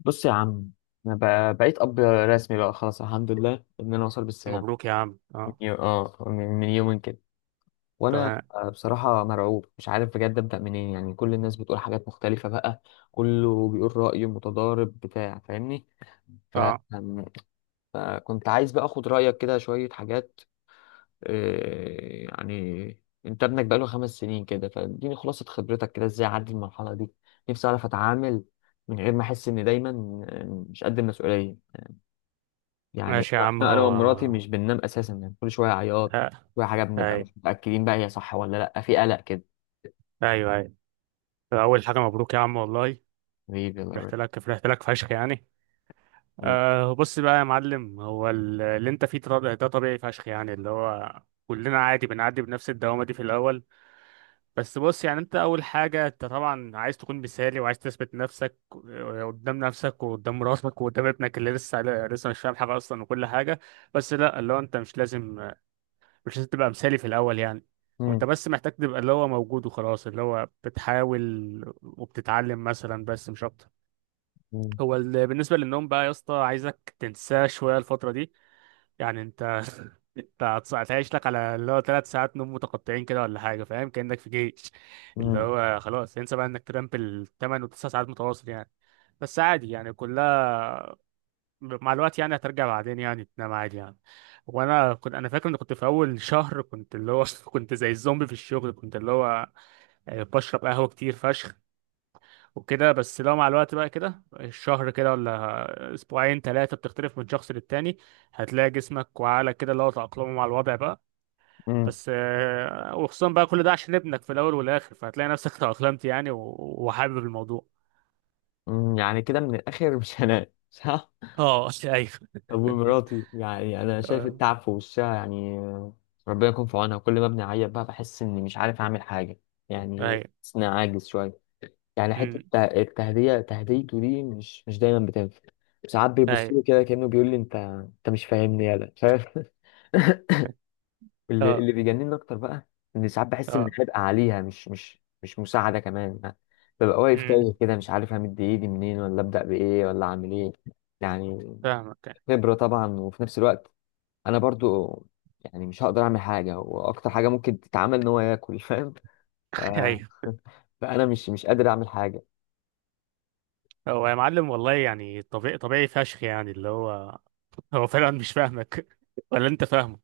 بص يا عم. انا بقيت اب رسمي بقى خلاص، الحمد لله ان انا وصل بالسلام. مبروك يا عم من اه. يو... اه من من يومين كده. وانا تمام. بصراحه مرعوب، مش عارف بجد ابدا منين. يعني كل الناس بتقول حاجات مختلفه بقى، كله بيقول رايه متضارب بتاع، فاهمني؟ ف... اه. أم- فكنت عايز بقى اخد رايك كده شويه حاجات. يعني انت ابنك بقاله 5 سنين كده، فاديني خلاصه خبرتك كده ازاي اعدي المرحله دي. نفسي اعرف اتعامل من غير ما احس اني دايما آه، مش قد المسؤوليه يعني. ماشي يا عم، انا هو ومراتي مش بننام اساسا، يعني كل شويه عياط، آه، كل شويه حاجه، بنبقى اي، مش متاكدين بقى هي صح ولا لا، في قلق كده. ايوه ايوه. اول حاجه مبروك يا عم والله. ليه بيلا؟ رحت لك فشخ يعني. ليه؟ آه بص بقى يا معلم، هو اللي انت فيه ده طبيعي فشخ يعني، اللي هو كلنا عادي بنعدي بنفس الدوامه دي في الاول. بس بص يعني، انت اول حاجه انت طبعا عايز تكون مثالي وعايز تثبت نفسك، قدام نفسك وقدام مراتك وقدام ابنك اللي لسه مش فاهم حاجه اصلا وكل حاجه. بس لا، اللي هو انت مش لازم، مش لازم تبقى مثالي في الأول يعني. مم، وانت بس محتاج تبقى اللي هو موجود وخلاص، اللي هو بتحاول وبتتعلم مثلا، بس مش أكتر. مم، هو بالنسبة للنوم بقى يا اسطى، عايزك تنساه شوية الفترة دي. يعني انت انت هتعيش لك على اللي هو ثلاث ساعات نوم متقطعين كده ولا حاجة، فاهم؟ كأنك في جيش. اللي مم، هو خلاص، انسى بقى انك تنام بالثمان وتسع ساعات متواصل يعني. بس عادي يعني، كلها مع الوقت يعني هترجع بعدين يعني تنام عادي يعني. وانا كنت فاكر ان كنت في اول شهر، كنت اللي هو كنت زي الزومبي في الشغل، كنت اللي هو بشرب قهوة كتير فشخ وكده. بس لو مع الوقت بقى كده، الشهر كده ولا اسبوعين ثلاثة، بتختلف من شخص للتاني. هتلاقي جسمك وعقلك كده اللي هو تأقلموا مع الوضع بقى. مم، بس وخصوصا بقى كل ده عشان ابنك في الاول والاخر، فهتلاقي نفسك تأقلمت يعني وحابب الموضوع. مم. يعني كده من الاخر مش هنام صح؟ اه ايوه. طب ومراتي، يعني انا شايف آه، التعب في وشها يعني. ربنا يكون في عونها. كل ما بنعيط بقى بحس اني مش عارف اعمل حاجه يعني، ايوه. بحس اني عاجز شويه. يعني حته أمم، تهديته دي مش دايما بتنفع. ساعات بيبص ايوه. له كده كانه بيقول لي انت مش فاهمني يالا، مش عارف. اللي اه. اللي بيجنني اكتر بقى ان ساعات بحس ان اه. حرق عليها مش مساعده كمان يعني. ببقى واقف تايه امم. كده، مش عارف همد ايدي منين ولا ابدا بايه ولا اعمل ايه يعني. فاهمك. خبره طبعا، وفي نفس الوقت انا برضو يعني مش هقدر اعمل حاجه، واكتر حاجه ممكن تتعمل ان هو ياكل، فاهم؟ ف... ايوه. فانا مش قادر اعمل حاجه. هو يا معلم والله يعني طبيعي، طبيعي فشخ يعني اللي هو، هو فعلا مش فاهمك ولا انت فاهمه.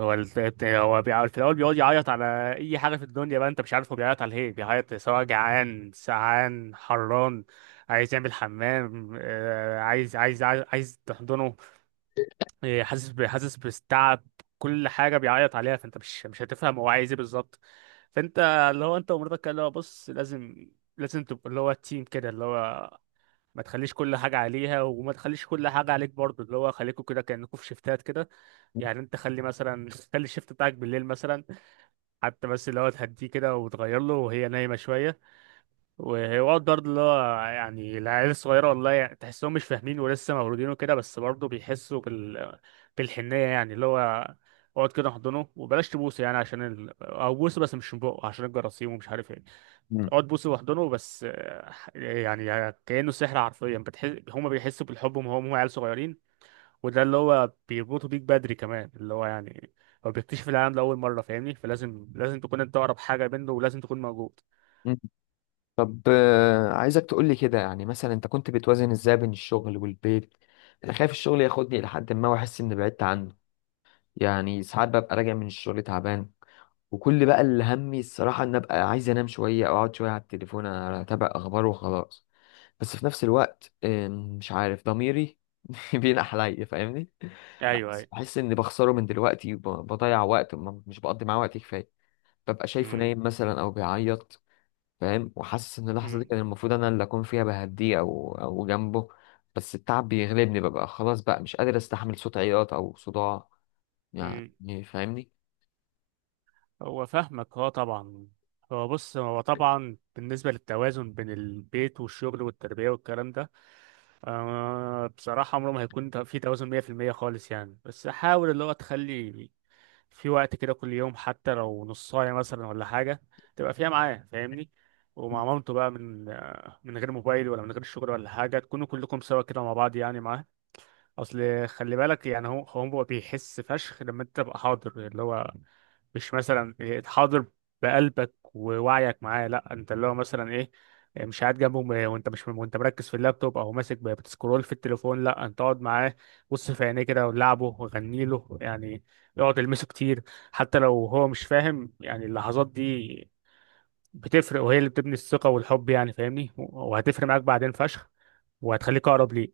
هو بيقعد في الاول، بيقعد يعيط على اي حاجه في الدنيا بقى. انت مش عارف هو بيعيط على ايه، بيعيط سواء جعان، سعان، حران، عايز يعمل حمام، عايز تحضنه، حاسس حاسس بالتعب. كل حاجه بيعيط عليها، فانت مش هتفهم هو عايز ايه بالظبط. فانت، اللي هو انت ومراتك كده، اللي هو بص لازم، لازم تبقى اللي هو تيم كده اللي هو. ما تخليش كل حاجه عليها وما تخليش كل حاجه عليك برضه، اللي هو خليكوا كده كانكوا في شيفتات كده. يعني انت خلي مثلا خلي الشيفت بتاعك بالليل مثلا، حتى بس اللي هو تهديه كده وتغير له وهي نايمه شويه. ويقعد برضه اللي هو يعني، العيال الصغيرة والله يعني تحسهم مش فاهمين ولسه مولودين وكده، بس برضه بيحسوا بال... بالحنية يعني اللي هو. اقعد كده احضنه وبلاش تبوسه يعني عشان ال... او بوسه بس مش من بقه عشان الجراثيم ومش عارف ايه. اقعد بوسه واحضنه بس يعني كأنه سحر حرفيا، بتحس هما بيحسوا بالحب وهم عيال صغيرين. وده اللي هو بيربطوا بيك بدري كمان اللي هو يعني. هو بيكتشف العالم لأول مرة، فاهمني؟ فلازم، لازم تكون انت أقرب حاجة منه ولازم تكون موجود. مم. طب عايزك تقولي كده يعني، مثلا انت كنت بتوازن ازاي بين الشغل والبيت؟ انا خايف الشغل ياخدني لحد ما، واحس اني بعدت عنه. يعني ساعات ببقى راجع من الشغل تعبان، وكل بقى اللي همي الصراحة ان ابقى عايز انام شوية او اقعد شوية على التليفون اتابع اخبار وخلاص. بس في نفس الوقت، مش عارف ضميري بينح عليا فاهمني. ايوه بس ايوه. بحس اني بخسره من دلوقتي، وب- بضيع وقت مش بقضي معاه وقت كفاية. ببقى شايفه امم. نايم مثلا او بيعيط، فاهم؟ وحاسس ان اللحظه دي امم. كان المفروض انا اللي اكون فيها بهديه او جنبه. بس التعب بيغلبني، ببقى خلاص بقى مش قادر استحمل صوت عياط او صداع مم. يعني، فاهمني؟ هو فاهمك، اه طبعا. هو بص، هو طبعا بالنسبة للتوازن بين البيت والشغل والتربية والكلام ده، آه بصراحة عمره ما هيكون في توازن 100% خالص يعني. بس حاول اللي هو تخلي في وقت كده كل يوم، حتى لو نص ساعة مثلا ولا حاجة، تبقى فيها معاه، فاهمني؟ ومع مامته بقى من من غير موبايل ولا من غير شغل ولا حاجة، تكونوا كلكم سوا كده مع بعض يعني معاه. أصل خلي بالك يعني، هو بيحس فشخ لما أنت تبقى حاضر اللي هو. مش مثلا حاضر بقلبك ووعيك معاه، لا انت اللي هو مثلا ايه. مش قاعد جنبه وانت مش وانت مركز في اللابتوب او ماسك بتسكرول في التليفون. لا، انت اقعد معاه، بص في عينيه كده ولعبه وغني له يعني. اقعد المسه كتير، حتى لو هو مش فاهم يعني، اللحظات دي بتفرق، وهي اللي بتبني الثقة والحب يعني، فاهمني؟ وهتفرق معاك بعدين فشخ، وهتخليك اقرب ليه.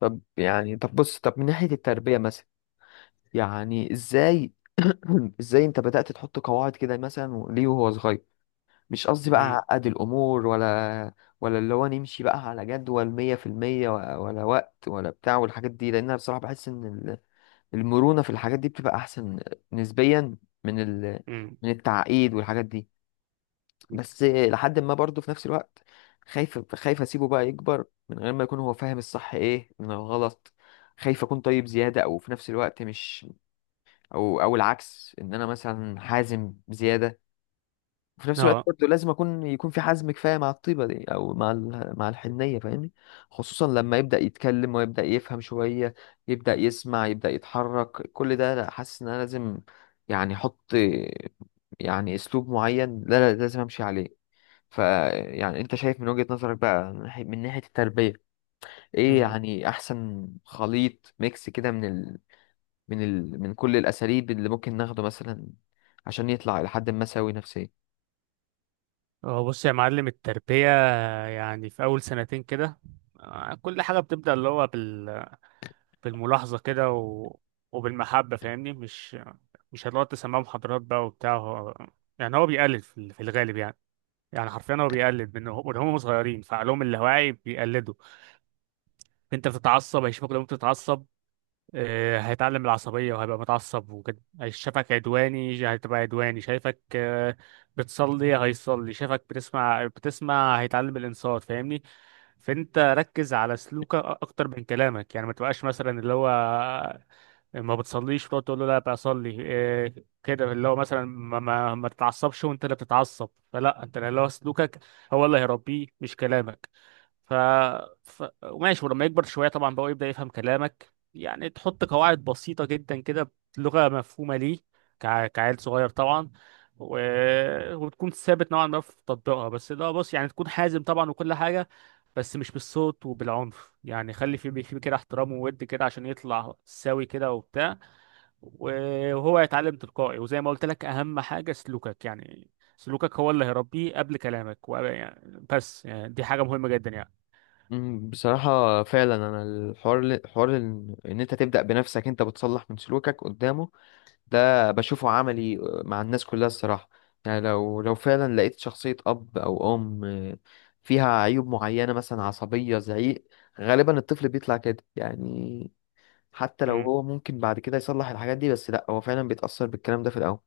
طب يعني، طب بص، طب من ناحية التربية مثلا، يعني ازاي؟ ازاي انت بدأت تحط قواعد كده مثلا ليه وهو صغير؟ مش قصدي بقى امم. عقد الأمور، ولا ولا اللي هو نمشي بقى على جدول 100% ولا وقت ولا بتاع والحاجات دي، لأن أنا بصراحة بحس إن المرونة في الحاجات دي بتبقى أحسن نسبيا من ال... امم. من التعقيد والحاجات دي. بس لحد ما برضه في نفس الوقت خايف أسيبه بقى يكبر من غير ما يكون هو فاهم الصح إيه من الغلط. خايف أكون طيب زيادة، أو في نفس الوقت مش، أو العكس، إن أنا مثلا حازم بزيادة. في نفس الوقت اه. برضه لازم اكون يكون في حزم كفايه مع الطيبه دي، او مع مع الحنيه، فاهمني؟ خصوصا لما يبدا يتكلم ويبدا يفهم شويه، يبدا يسمع يبدا يتحرك كل ده، لا حاسس ان انا لازم يعني احط، يعني اسلوب معين لا لا لازم امشي عليه. ف، يعني انت شايف من وجهه نظرك بقى من ناحية التربيه، ايه يعني احسن خليط ميكس كده من كل الاساليب اللي ممكن ناخده مثلا، عشان يطلع لحد ما سوي نفسيا. اه بص يا معلم، التربية يعني في أول سنتين كده كل حاجة بتبدأ اللي هو بال... بالملاحظة كده وبالمحبة، فاهمني؟ مش هتقعد تسمعه محاضرات بقى وبتاع. هو... يعني هو بيقلد في في الغالب يعني. يعني حرفيا هو بيقلد من من هم صغيرين، فعقلهم اللاواعي بيقلدوا. انت بتتعصب هيشوفك، لو انت بتتعصب هيتعلم العصبية وهيبقى متعصب وكده. هيشوفك عدواني هتبقى عدواني. شايفك بتصلي هيصلي، شايفك بتسمع بتسمع هيتعلم الإنصات، فاهمني؟ فانت ركز على سلوكك اكتر من كلامك يعني. ما تبقاش مثلا اللي هو ما بتصليش وتقعد تقول له لا بصلي إيه. كده اللي هو مثلا ما تتعصبش وانت اللي بتتعصب، فلا انت اللي هو سلوكك هو اللي هيربيه مش كلامك. ف... ماشي، ولما يكبر شويه طبعا بقى يبدا يفهم كلامك يعني، تحط قواعد بسيطه جدا كده بلغه مفهومه ليه، كعيل صغير طبعا. و... وتكون ثابت نوعا ما في تطبيقها. بس ده بص يعني، تكون حازم طبعا وكل حاجه، بس مش بالصوت وبالعنف يعني. خلي في في كده احترام وود كده عشان يطلع سوي كده وبتاع، وهو يتعلم تلقائي. وزي ما قلت لك، اهم حاجة سلوكك يعني. سلوكك هو اللي هيربيه قبل كلامك يعني. بس يعني دي حاجة مهمة جدا يعني. مم، بصراحة فعلا أنا الحوار حوار إن أنت تبدأ بنفسك، أنت بتصلح من سلوكك قدامه، ده بشوفه عملي مع الناس كلها الصراحة. يعني لو فعلا لقيت شخصية أب أو أم فيها عيوب معينة، مثلا عصبية، زعيق، غالبا الطفل بيطلع كده يعني. حتى لو مم. هو ممكن بعد كده يصلح الحاجات دي، بس لأ هو فعلا بيتأثر بالكلام ده في الأول.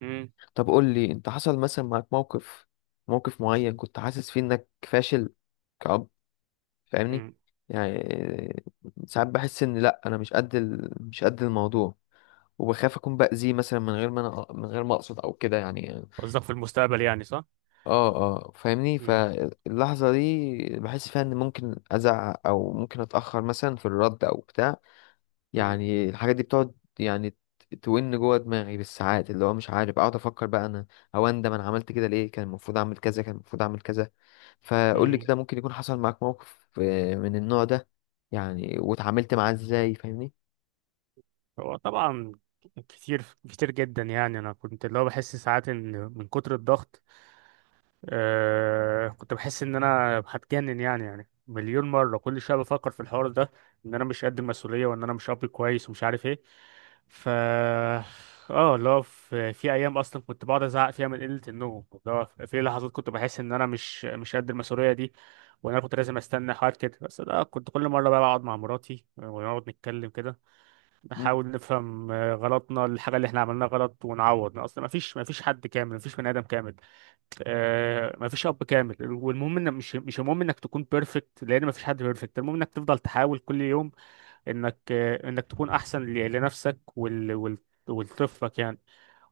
مم. طب قول لي، أنت حصل مثلا معاك موقف، موقف معين كنت حاسس فيه إنك فاشل، فاهمني؟ مم. يعني ساعات بحس ان لا انا مش قد الموضوع، وبخاف اكون باذيه مثلا من غير ما اقصد او كده يعني. قصدك في المستقبل يعني، صح؟ اه فاهمني، مم. فاللحظه دي بحس فيها ان ممكن ازعق، او ممكن اتاخر مثلا في الرد او بتاع مم. يعني. الحاجات دي بتقعد يعني تون جوه دماغي بالساعات، اللي هو مش عارف اقعد افكر بقى انا، او اندم انا عملت كده ليه، كان المفروض اعمل كذا، كان المفروض اعمل كذا. فقول لي مم. كده، ممكن يكون حصل معاك موقف من النوع ده يعني، واتعاملت معاه ازاي، فاهمني؟ هو طبعا، كتير، كتير جدا يعني. انا كنت اللي هو بحس ساعات ان من كتر الضغط، أه كنت بحس ان انا هتجنن يعني. يعني مليون مره كل شويه بفكر في الحوار ده، ان انا مش قد المسؤوليه وان انا مش اب كويس ومش عارف ايه. ف اه اللي هو في ايام اصلا كنت بقعد ازعق فيها من قله النوم، اللي هو في لحظات كنت بحس ان انا مش قد المسؤوليه دي، وان انا كنت لازم استنى حوار كده. بس ده كنت كل مره بقى بقعد مع مراتي ونقعد نتكلم كده، مم. نحاول نفهم غلطنا، الحاجه اللي احنا عملناها غلط، ونعوض. اصلا ما فيش حد كامل، ما فيش بني ادم كامل، آه مفيش اب كامل. والمهم ان مش المهم انك تكون بيرفكت، لان مفيش حد بيرفكت. المهم انك تفضل تحاول كل يوم انك آه انك تكون احسن لنفسك وال وال ولطفلك يعني.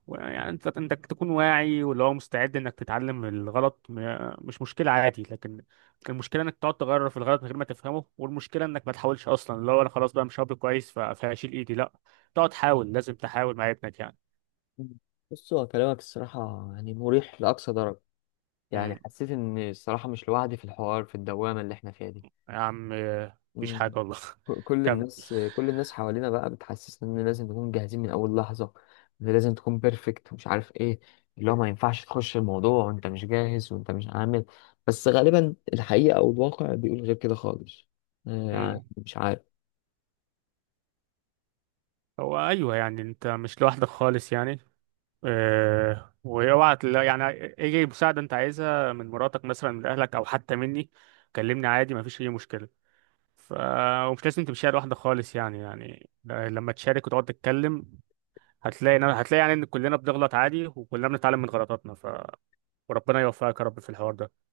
يعني انت انك تكون واعي واللي هو مستعد انك تتعلم من الغلط، مش مشكله عادي. لكن المشكله انك تقعد تغير في الغلط من غير ما تفهمه، والمشكله انك ما تحاولش اصلا، اللي هو انا خلاص بقى مش اب كويس فهشيل ايدي، لا. تقعد تحاول، لازم تحاول مع ابنك يعني. مم. بص هو كلامك الصراحة يعني مريح لأقصى درجة. امم. يعني حسيت إن الصراحة مش لوحدي في الحوار، في الدوامة اللي إحنا فيها دي. يا عم مفيش حاجه مم. والله. كل كمل. الناس، كل الناس حوالينا بقى بتحسسنا ان لازم نكون جاهزين من اول لحظه، ان لازم تكون بيرفكت، ومش عارف ايه، اللي هو ما ينفعش تخش الموضوع وانت مش جاهز وانت مش عامل. بس غالبا الحقيقه او الواقع بيقول غير كده خالص. يعني مم. مش عارف. هو ايوه يعني انت مش لوحدك خالص يعني. أه، يعني اي مساعده انت عايزها من مراتك مثلا، من اهلك او حتى مني، كلمني عادي، مفيش اي مشكله. ف ومش لازم تمشيها لوحدك خالص يعني. يعني لما تشارك وتقعد تتكلم هتلاقي، هتلاقي يعني ان كلنا بنغلط عادي، وكلنا بنتعلم من غلطاتنا. وربنا يوفقك يا رب في الحوار ده.